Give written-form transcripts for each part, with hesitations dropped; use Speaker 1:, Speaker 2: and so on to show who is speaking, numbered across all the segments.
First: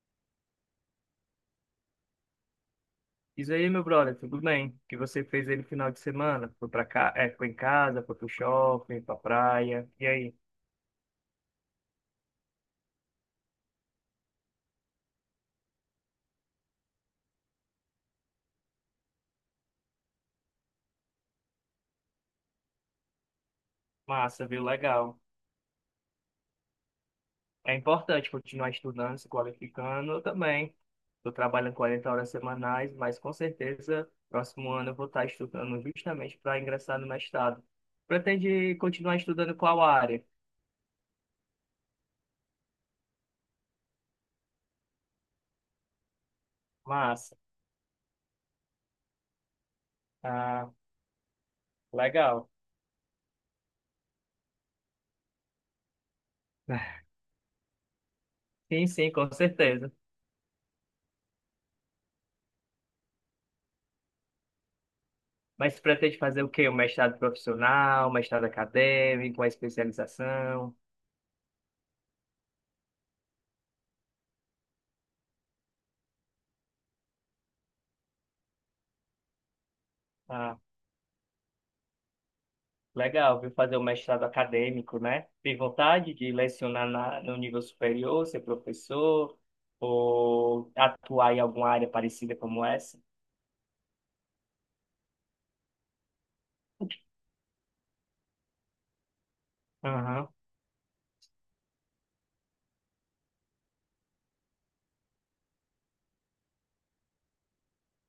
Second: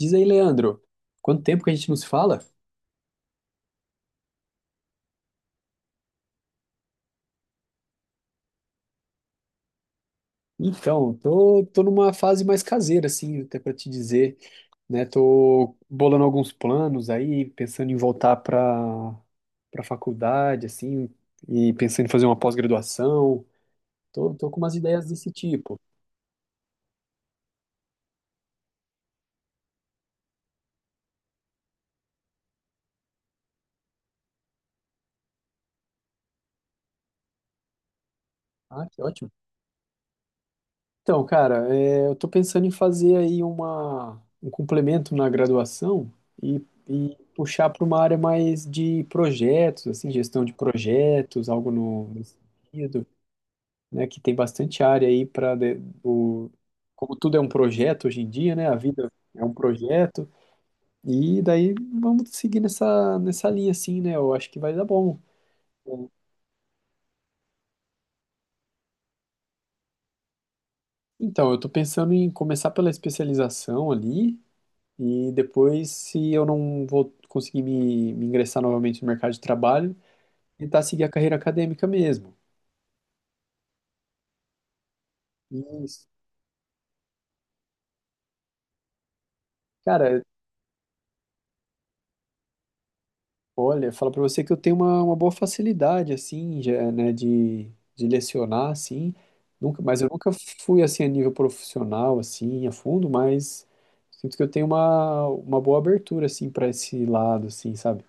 Speaker 1: Diz aí, Leandro, quanto tempo que a gente não se fala?
Speaker 2: Diz aí, meu brother, tudo bem? O que você fez aí no final de semana? Foi pra cá, é, foi em casa, foi pro shopping, pra praia. E aí?
Speaker 1: Então, tô numa fase mais caseira, assim, até para te dizer, né? Tô bolando alguns planos aí, pensando em voltar para faculdade, assim, e pensando em fazer uma pós-graduação. Tô,
Speaker 2: Massa,
Speaker 1: tô com
Speaker 2: viu?
Speaker 1: umas ideias
Speaker 2: Legal.
Speaker 1: desse tipo.
Speaker 2: É importante continuar estudando, se qualificando. Eu também. Estou trabalhando 40 horas semanais, mas com certeza, próximo ano eu vou estar estudando justamente para ingressar no mestrado. Pretende
Speaker 1: Ah, que
Speaker 2: continuar
Speaker 1: ótimo.
Speaker 2: estudando qual área?
Speaker 1: Então, cara, eu tô pensando em fazer aí uma, um complemento na graduação e
Speaker 2: Massa.
Speaker 1: puxar para uma área mais de projetos, assim, gestão de
Speaker 2: Ah,
Speaker 1: projetos, algo no, nesse
Speaker 2: legal.
Speaker 1: sentido, né, que tem bastante área aí para o, como tudo é um projeto hoje em dia, né, a
Speaker 2: Sim, sim,
Speaker 1: vida
Speaker 2: com
Speaker 1: é um
Speaker 2: certeza.
Speaker 1: projeto e daí vamos seguir nessa linha assim, né? Eu acho que vai dar bom.
Speaker 2: Mas você pretende fazer o quê? Um mestrado profissional, um mestrado acadêmico, uma especialização?
Speaker 1: Então, eu tô pensando em começar pela especialização ali. E depois, se eu não vou conseguir me ingressar novamente no mercado de trabalho,
Speaker 2: Ah,
Speaker 1: tentar seguir a carreira acadêmica mesmo.
Speaker 2: legal, viu? Fazer um mestrado acadêmico, né? Tem
Speaker 1: E,
Speaker 2: vontade de lecionar no nível superior, ser professor,
Speaker 1: cara,
Speaker 2: ou atuar em alguma área parecida como essa?
Speaker 1: olha, falo pra você que eu tenho uma boa facilidade, assim, já, né, de lecionar, assim. Nunca, mas eu
Speaker 2: Aham.
Speaker 1: nunca fui, assim, a nível profissional, assim, a fundo, mas sinto que eu tenho uma boa abertura, assim, para esse lado, assim, sabe?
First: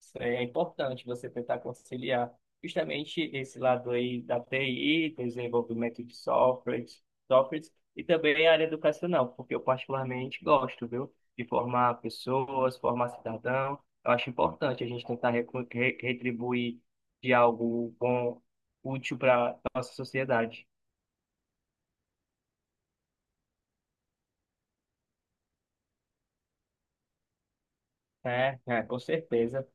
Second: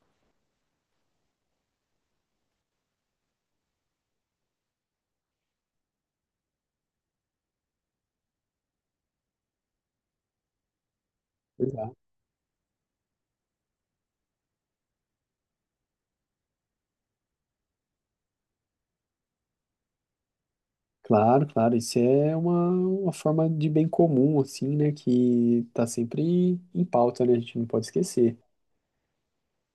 Speaker 2: Isso aí é importante você tentar conciliar justamente esse lado aí da TI, desenvolvimento de softwares, softwares e também a área educacional, porque eu particularmente gosto, viu, de formar pessoas, formar cidadão. Eu acho importante a gente tentar retribuir de algo bom, útil para nossa sociedade.
Speaker 1: Claro, claro, isso é uma forma de bem comum, assim, né, que tá sempre em pauta, né, a gente não pode esquecer.
Speaker 2: É, é, com certeza.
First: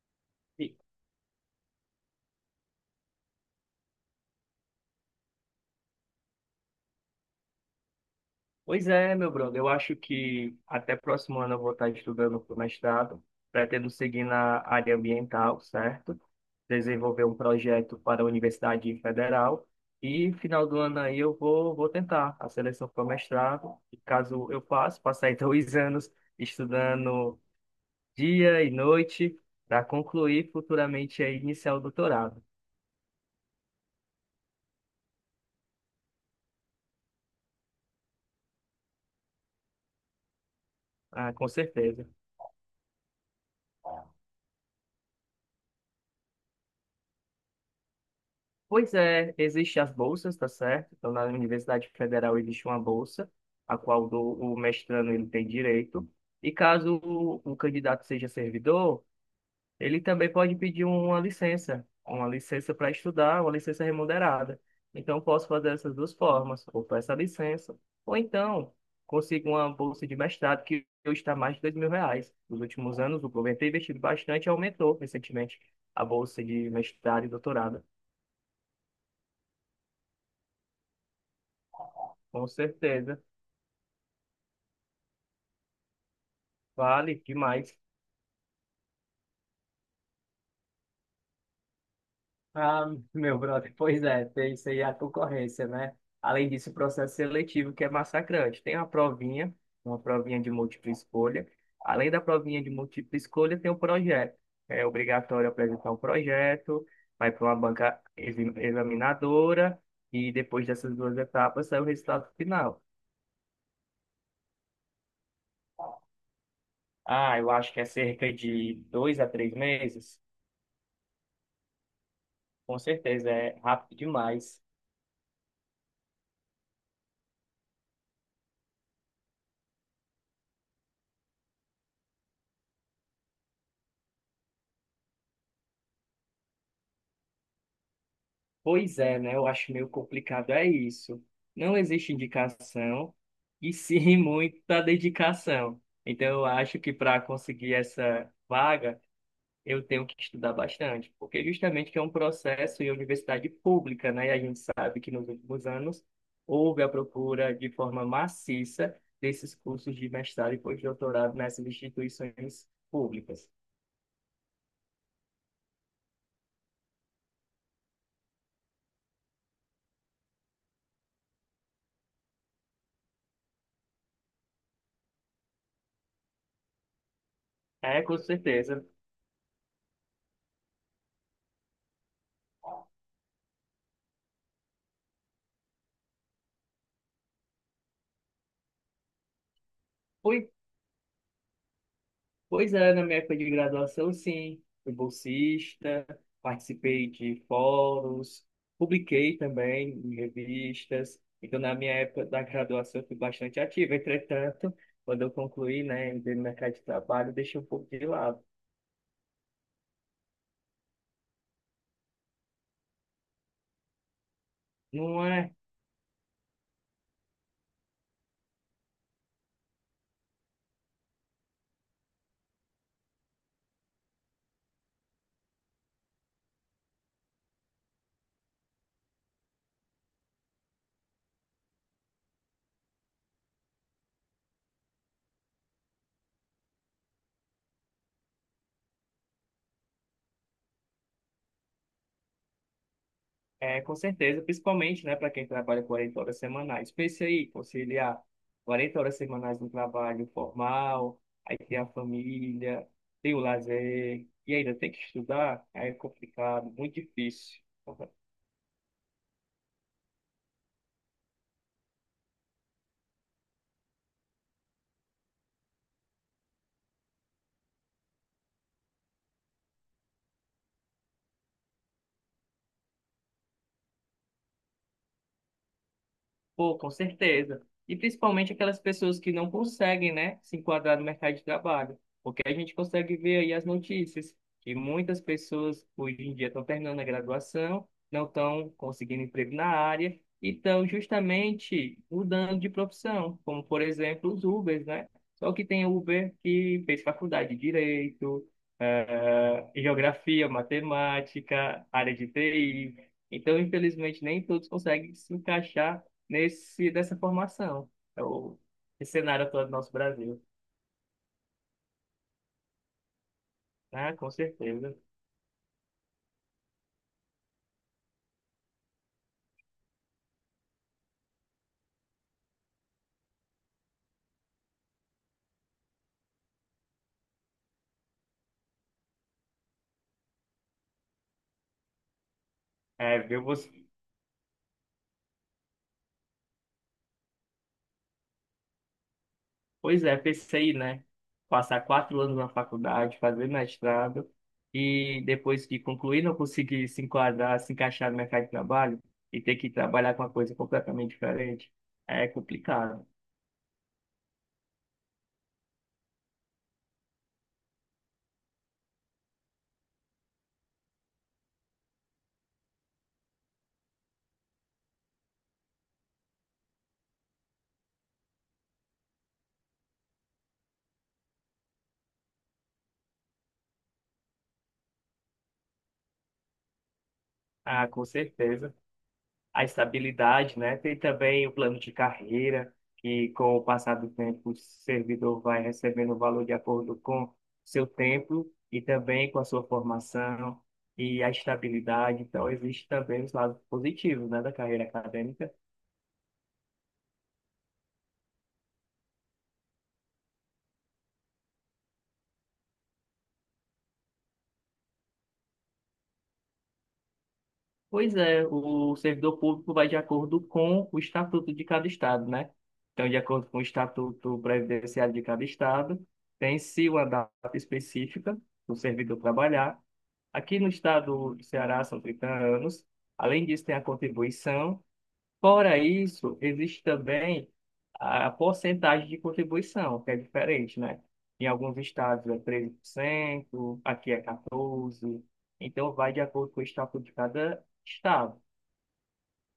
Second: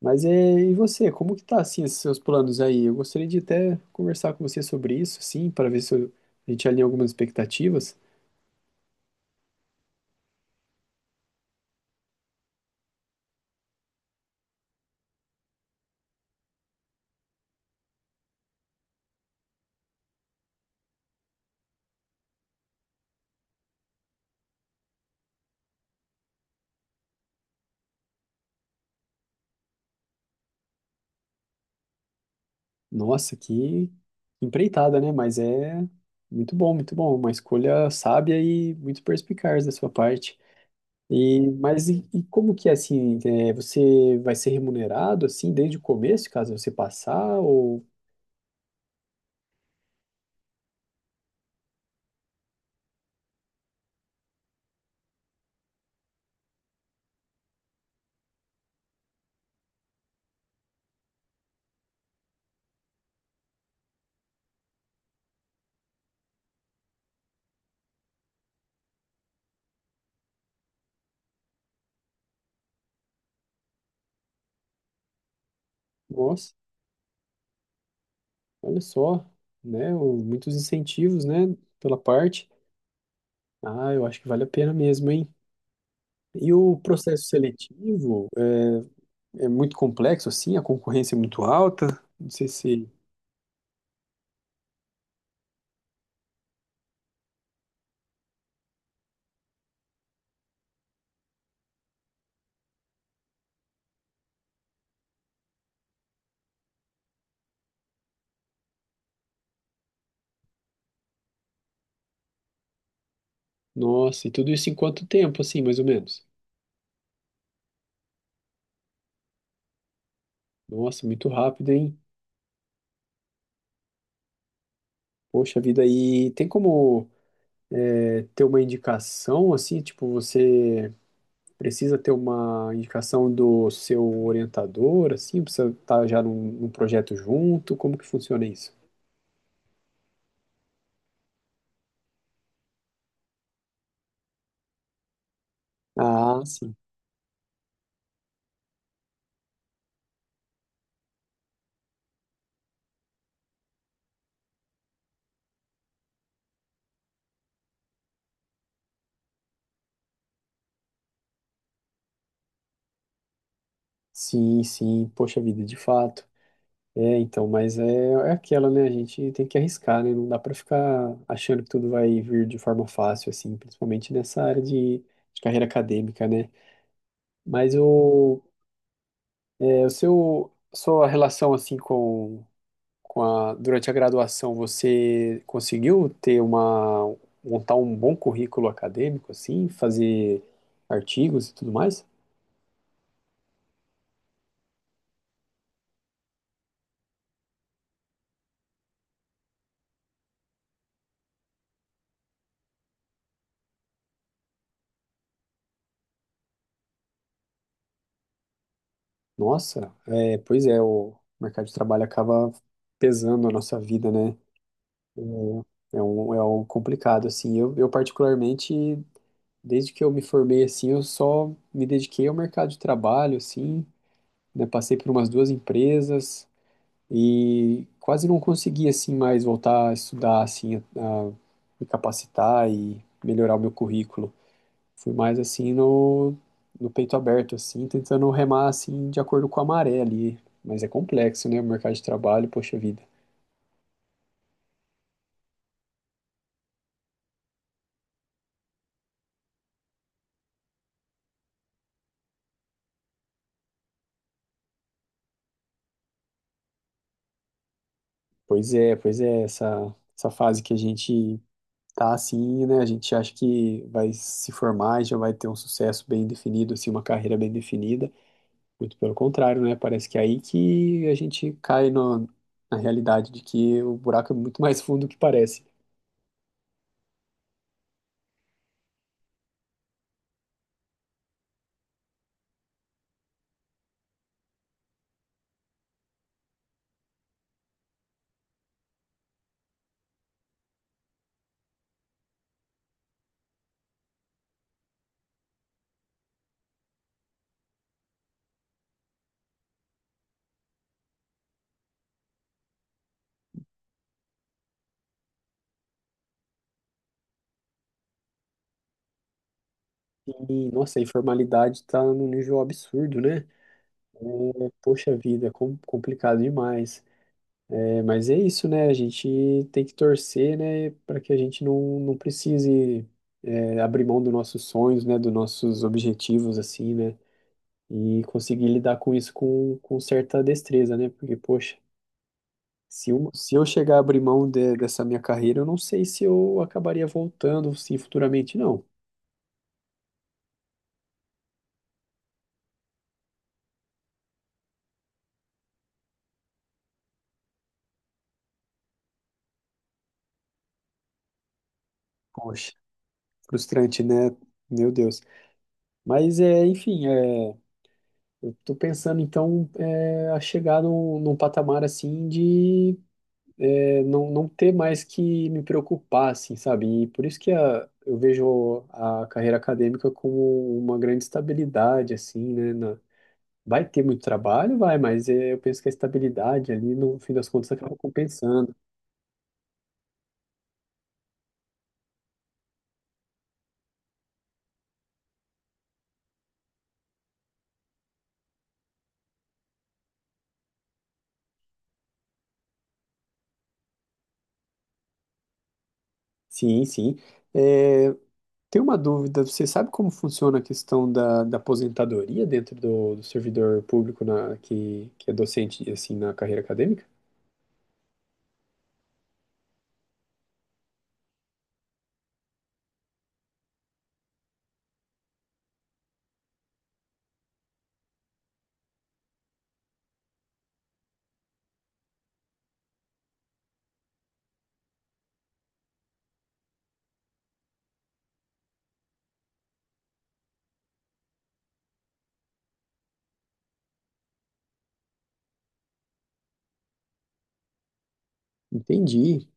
Speaker 1: Mas é, e você, como que tá, assim, esses seus planos aí? Eu gostaria de até conversar com você sobre isso, assim, para ver se eu- a gente alinha algumas expectativas.
Speaker 2: Pois é, meu brother, eu acho que até próximo ano eu vou estar estudando para o mestrado, pretendo seguir na área ambiental, certo? Desenvolver um projeto para a Universidade Federal e final do ano aí eu vou tentar a seleção para o mestrado, e caso eu passe, passei dois anos estudando dia e noite para concluir futuramente aí iniciar o doutorado,
Speaker 1: Nossa, que empreitada, né, mas é muito bom, uma escolha sábia e muito perspicaz da sua parte.
Speaker 2: ah, com
Speaker 1: E, mas e,
Speaker 2: certeza.
Speaker 1: e como que é assim? Você vai ser remunerado assim desde o começo, caso você passar? Ou,
Speaker 2: Pois é, existem as bolsas, tá certo? Então, na Universidade Federal existe uma bolsa, a qual o mestrando ele tem direito. E caso o candidato seja servidor, ele também pode pedir uma licença para estudar, uma licença remunerada. Então, eu posso fazer essas duas formas, ou peço a licença, ou então consigo uma bolsa de mestrado que hoje está mais de 2.000 reais. Nos últimos anos, o governo tem investido bastante e aumentou recentemente a bolsa
Speaker 1: nossa,
Speaker 2: de mestrado e doutorado.
Speaker 1: olha só, né? O- muitos incentivos, né? Pela
Speaker 2: Com
Speaker 1: parte.
Speaker 2: certeza.
Speaker 1: Ah, eu acho que vale a pena mesmo, hein? E o
Speaker 2: Vale
Speaker 1: processo
Speaker 2: demais.
Speaker 1: seletivo é, é muito complexo, assim, a concorrência é muito alta. Não sei
Speaker 2: Ah,
Speaker 1: se.
Speaker 2: meu brother, pois é, tem isso aí a concorrência, né? Além disso, o processo seletivo que é massacrante. Tem a provinha, uma provinha de múltipla escolha. Além da provinha de múltipla escolha, tem o projeto. É obrigatório apresentar um projeto, vai para uma banca examinadora e depois dessas duas etapas sai o resultado final.
Speaker 1: Nossa, e tudo isso em quanto tempo, assim, mais ou menos?
Speaker 2: Ah, eu acho que é cerca de 2 a 3 meses.
Speaker 1: Nossa, muito rápido, hein?
Speaker 2: Com certeza, é rápido demais.
Speaker 1: Poxa vida, e tem como ter uma indicação, assim, tipo, você. Precisa ter uma indicação do seu orientador, assim, precisa estar já num, num projeto junto, como que funciona isso?
Speaker 2: Pois é, né? Eu acho meio complicado, é isso. Não existe indicação e sim muita dedicação. Então,
Speaker 1: Ah,
Speaker 2: eu
Speaker 1: sim.
Speaker 2: acho que para conseguir essa vaga, eu tenho que estudar bastante, porque justamente que é um processo em universidade pública, né? E a gente sabe que nos últimos anos houve a procura de forma maciça desses cursos de mestrado e pós-doutorado nessas instituições públicas.
Speaker 1: Sim, sim, poxa vida, de fato. É, então, mas é, é aquela, né? A gente tem que arriscar, né? Não dá pra ficar achando que tudo vai vir de forma fácil, assim, principalmente nessa área de carreira acadêmica, né? Mas
Speaker 2: É, com
Speaker 1: o,
Speaker 2: certeza.
Speaker 1: é, o seu, sua relação, assim, com a- durante a graduação, você conseguiu ter uma, montar um bom currículo acadêmico, assim, fazer
Speaker 2: Pois
Speaker 1: artigos e tudo mais?
Speaker 2: Pois é, na minha época de graduação, sim. Fui bolsista, participei de fóruns, publiquei também em revistas. Então, na minha época da graduação, eu fui bastante ativo. Entretanto, quando eu concluí, né, entrei no mercado de trabalho, deixei um pouco de lado.
Speaker 1: Nossa, é, pois é, o mercado de trabalho acaba pesando a nossa vida, né?
Speaker 2: Não é.
Speaker 1: É, é um, é algo complicado, assim. Eu, particularmente, desde que eu me formei, assim, eu só me dediquei ao mercado de trabalho, assim, né? Passei por umas duas empresas, e quase não consegui assim mais voltar a estudar assim, a me capacitar e melhorar o meu currículo. Fui mais assim no, no peito aberto assim, tentando remar assim de acordo com a maré ali, mas é complexo, né, o mercado de trabalho, poxa vida.
Speaker 2: É, com certeza, principalmente, né, para quem trabalha 40 horas semanais. Pense aí, conciliar 40 horas semanais no trabalho formal, aí tem a família, tem o lazer, e ainda tem que estudar, aí é complicado, muito difícil.
Speaker 1: Pois é, essa fase que a gente tá assim, né, a gente acha que vai se formar e já vai ter um sucesso bem definido assim, uma carreira bem definida. Muito pelo contrário, né? Parece que é aí que a gente cai no- na realidade de que o buraco é muito mais fundo do que parece.
Speaker 2: Pô, com certeza. E principalmente aquelas pessoas que não conseguem, né, se enquadrar no mercado de trabalho. Porque a gente consegue ver aí as notícias que muitas pessoas hoje em dia estão terminando a graduação, não estão conseguindo emprego na área e estão justamente mudando de profissão, como por exemplo os Ubers, né? Só que tem Uber que fez faculdade de Direito, Geografia, Matemática, área de TI. Então, infelizmente, nem todos conseguem se encaixar dessa formação. É o Esse cenário atual do nosso Brasil.
Speaker 1: E, nossa, a informalidade tá num nível absurdo, né?
Speaker 2: Ah, com
Speaker 1: É,
Speaker 2: certeza.
Speaker 1: poxa vida, é com- complicado demais. É, mas é isso, né? A gente tem que torcer, né, para que a gente não precise, abrir mão dos nossos sonhos, né, dos nossos objetivos, assim, né? E conseguir lidar com isso com certa destreza, né? Porque, poxa.
Speaker 2: É, viu
Speaker 1: Se eu
Speaker 2: você.
Speaker 1: chegar a abrir mão de- dessa minha carreira, eu não sei se eu acabaria voltando, sim, futuramente, não.
Speaker 2: Pois é, pensei, né? Passar 4 anos na faculdade, fazer mestrado, e depois que concluir, não conseguir se enquadrar, se encaixar no mercado de trabalho e ter que trabalhar com uma coisa completamente diferente. É
Speaker 1: Poxa,
Speaker 2: complicado.
Speaker 1: frustrante, né? Meu Deus. Mas, é, enfim, é, eu tô pensando, então, é, a chegar num, num patamar, assim, de não, não ter mais que me preocupar, assim, sabe? E por isso que a, eu vejo a carreira acadêmica como uma grande estabilidade, assim, né? Vai ter muito trabalho, vai, mas eu penso que a estabilidade ali, no fim das contas,
Speaker 2: Ah,
Speaker 1: acaba
Speaker 2: com certeza.
Speaker 1: compensando.
Speaker 2: A estabilidade, né? Tem também o plano de carreira, que com o passar do tempo o servidor vai recebendo o valor de acordo com seu tempo e também com a sua formação e a estabilidade. Então, existe também os lados positivos, né, da carreira acadêmica.
Speaker 1: Sim, sim. Eh, Tem uma dúvida, você sabe como funciona a questão da, da aposentadoria dentro do, do servidor público na, que é docente, assim, na carreira acadêmica?
Speaker 2: Pois é, o servidor público vai de acordo com o estatuto de cada estado, né? Então, de acordo com o estatuto previdenciário de cada estado, tem-se uma data específica do servidor trabalhar. Aqui no estado do Ceará são 30 anos. Além disso, tem a contribuição. Fora isso, existe também a porcentagem de contribuição, que é diferente, né? Em alguns estados é 13%, aqui é 14%. Então, vai de acordo com o estatuto de cada estado.
Speaker 1: Entendi,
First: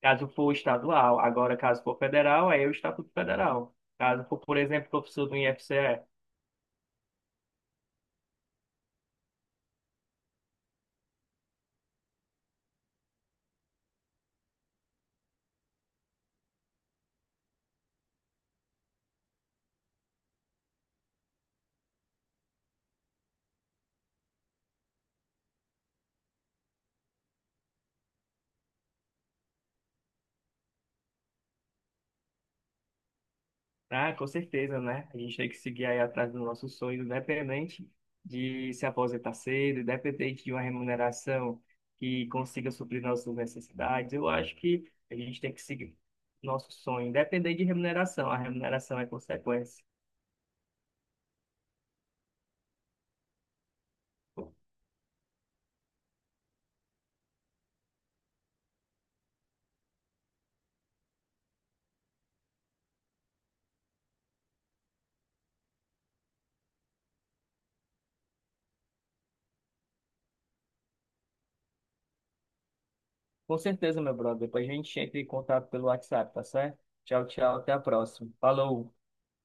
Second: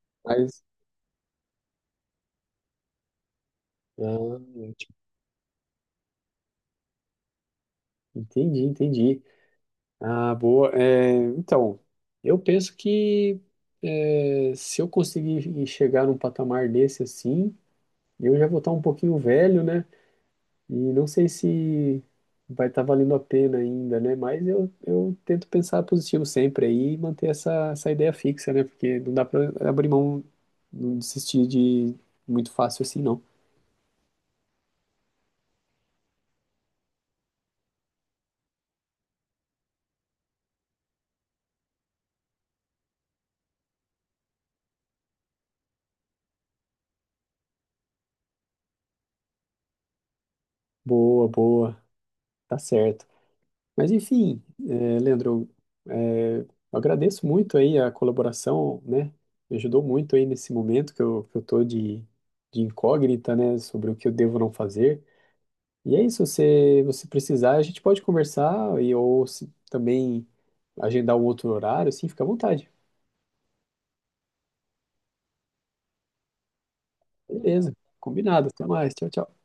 Speaker 2: Caso for
Speaker 1: mas...
Speaker 2: estadual, agora caso for federal, aí é o estatuto federal.
Speaker 1: Ah,
Speaker 2: Caso for, por exemplo,
Speaker 1: ótimo.
Speaker 2: professor do IFCE,
Speaker 1: Entendi, entendi. Ah, boa. Então, eu penso que se eu conseguir chegar num patamar desse assim, eu já vou estar um pouquinho velho, né? E não sei se vai estar valendo a pena ainda, né? Mas eu tento pensar positivo sempre aí e manter essa, essa ideia fixa, né? Porque não dá pra abrir mão, não desistir de muito fácil assim, não.
Speaker 2: ah, com certeza, né? A gente tem que seguir aí atrás do nosso sonho, independente de se aposentar cedo, independente de uma remuneração que consiga suprir nossas necessidades. Eu acho que a gente tem que seguir nosso sonho, independente de remuneração. A remuneração é consequência.
Speaker 1: Boa, boa, tá certo. Mas enfim, é, Leandro, é, eu agradeço muito aí a colaboração, né? Me ajudou muito aí nesse momento que que eu tô de incógnita, né? Sobre o que eu devo não fazer. E é isso, se você precisar, a gente pode conversar e ou se também agendar um outro horário, assim, fica à vontade.
Speaker 2: Com certeza, meu brother. Depois a gente entra em contato pelo WhatsApp, tá certo? Tchau, tchau. Até
Speaker 1: Beleza,
Speaker 2: a próxima.
Speaker 1: combinado, até
Speaker 2: Falou!
Speaker 1: mais, tchau, tchau.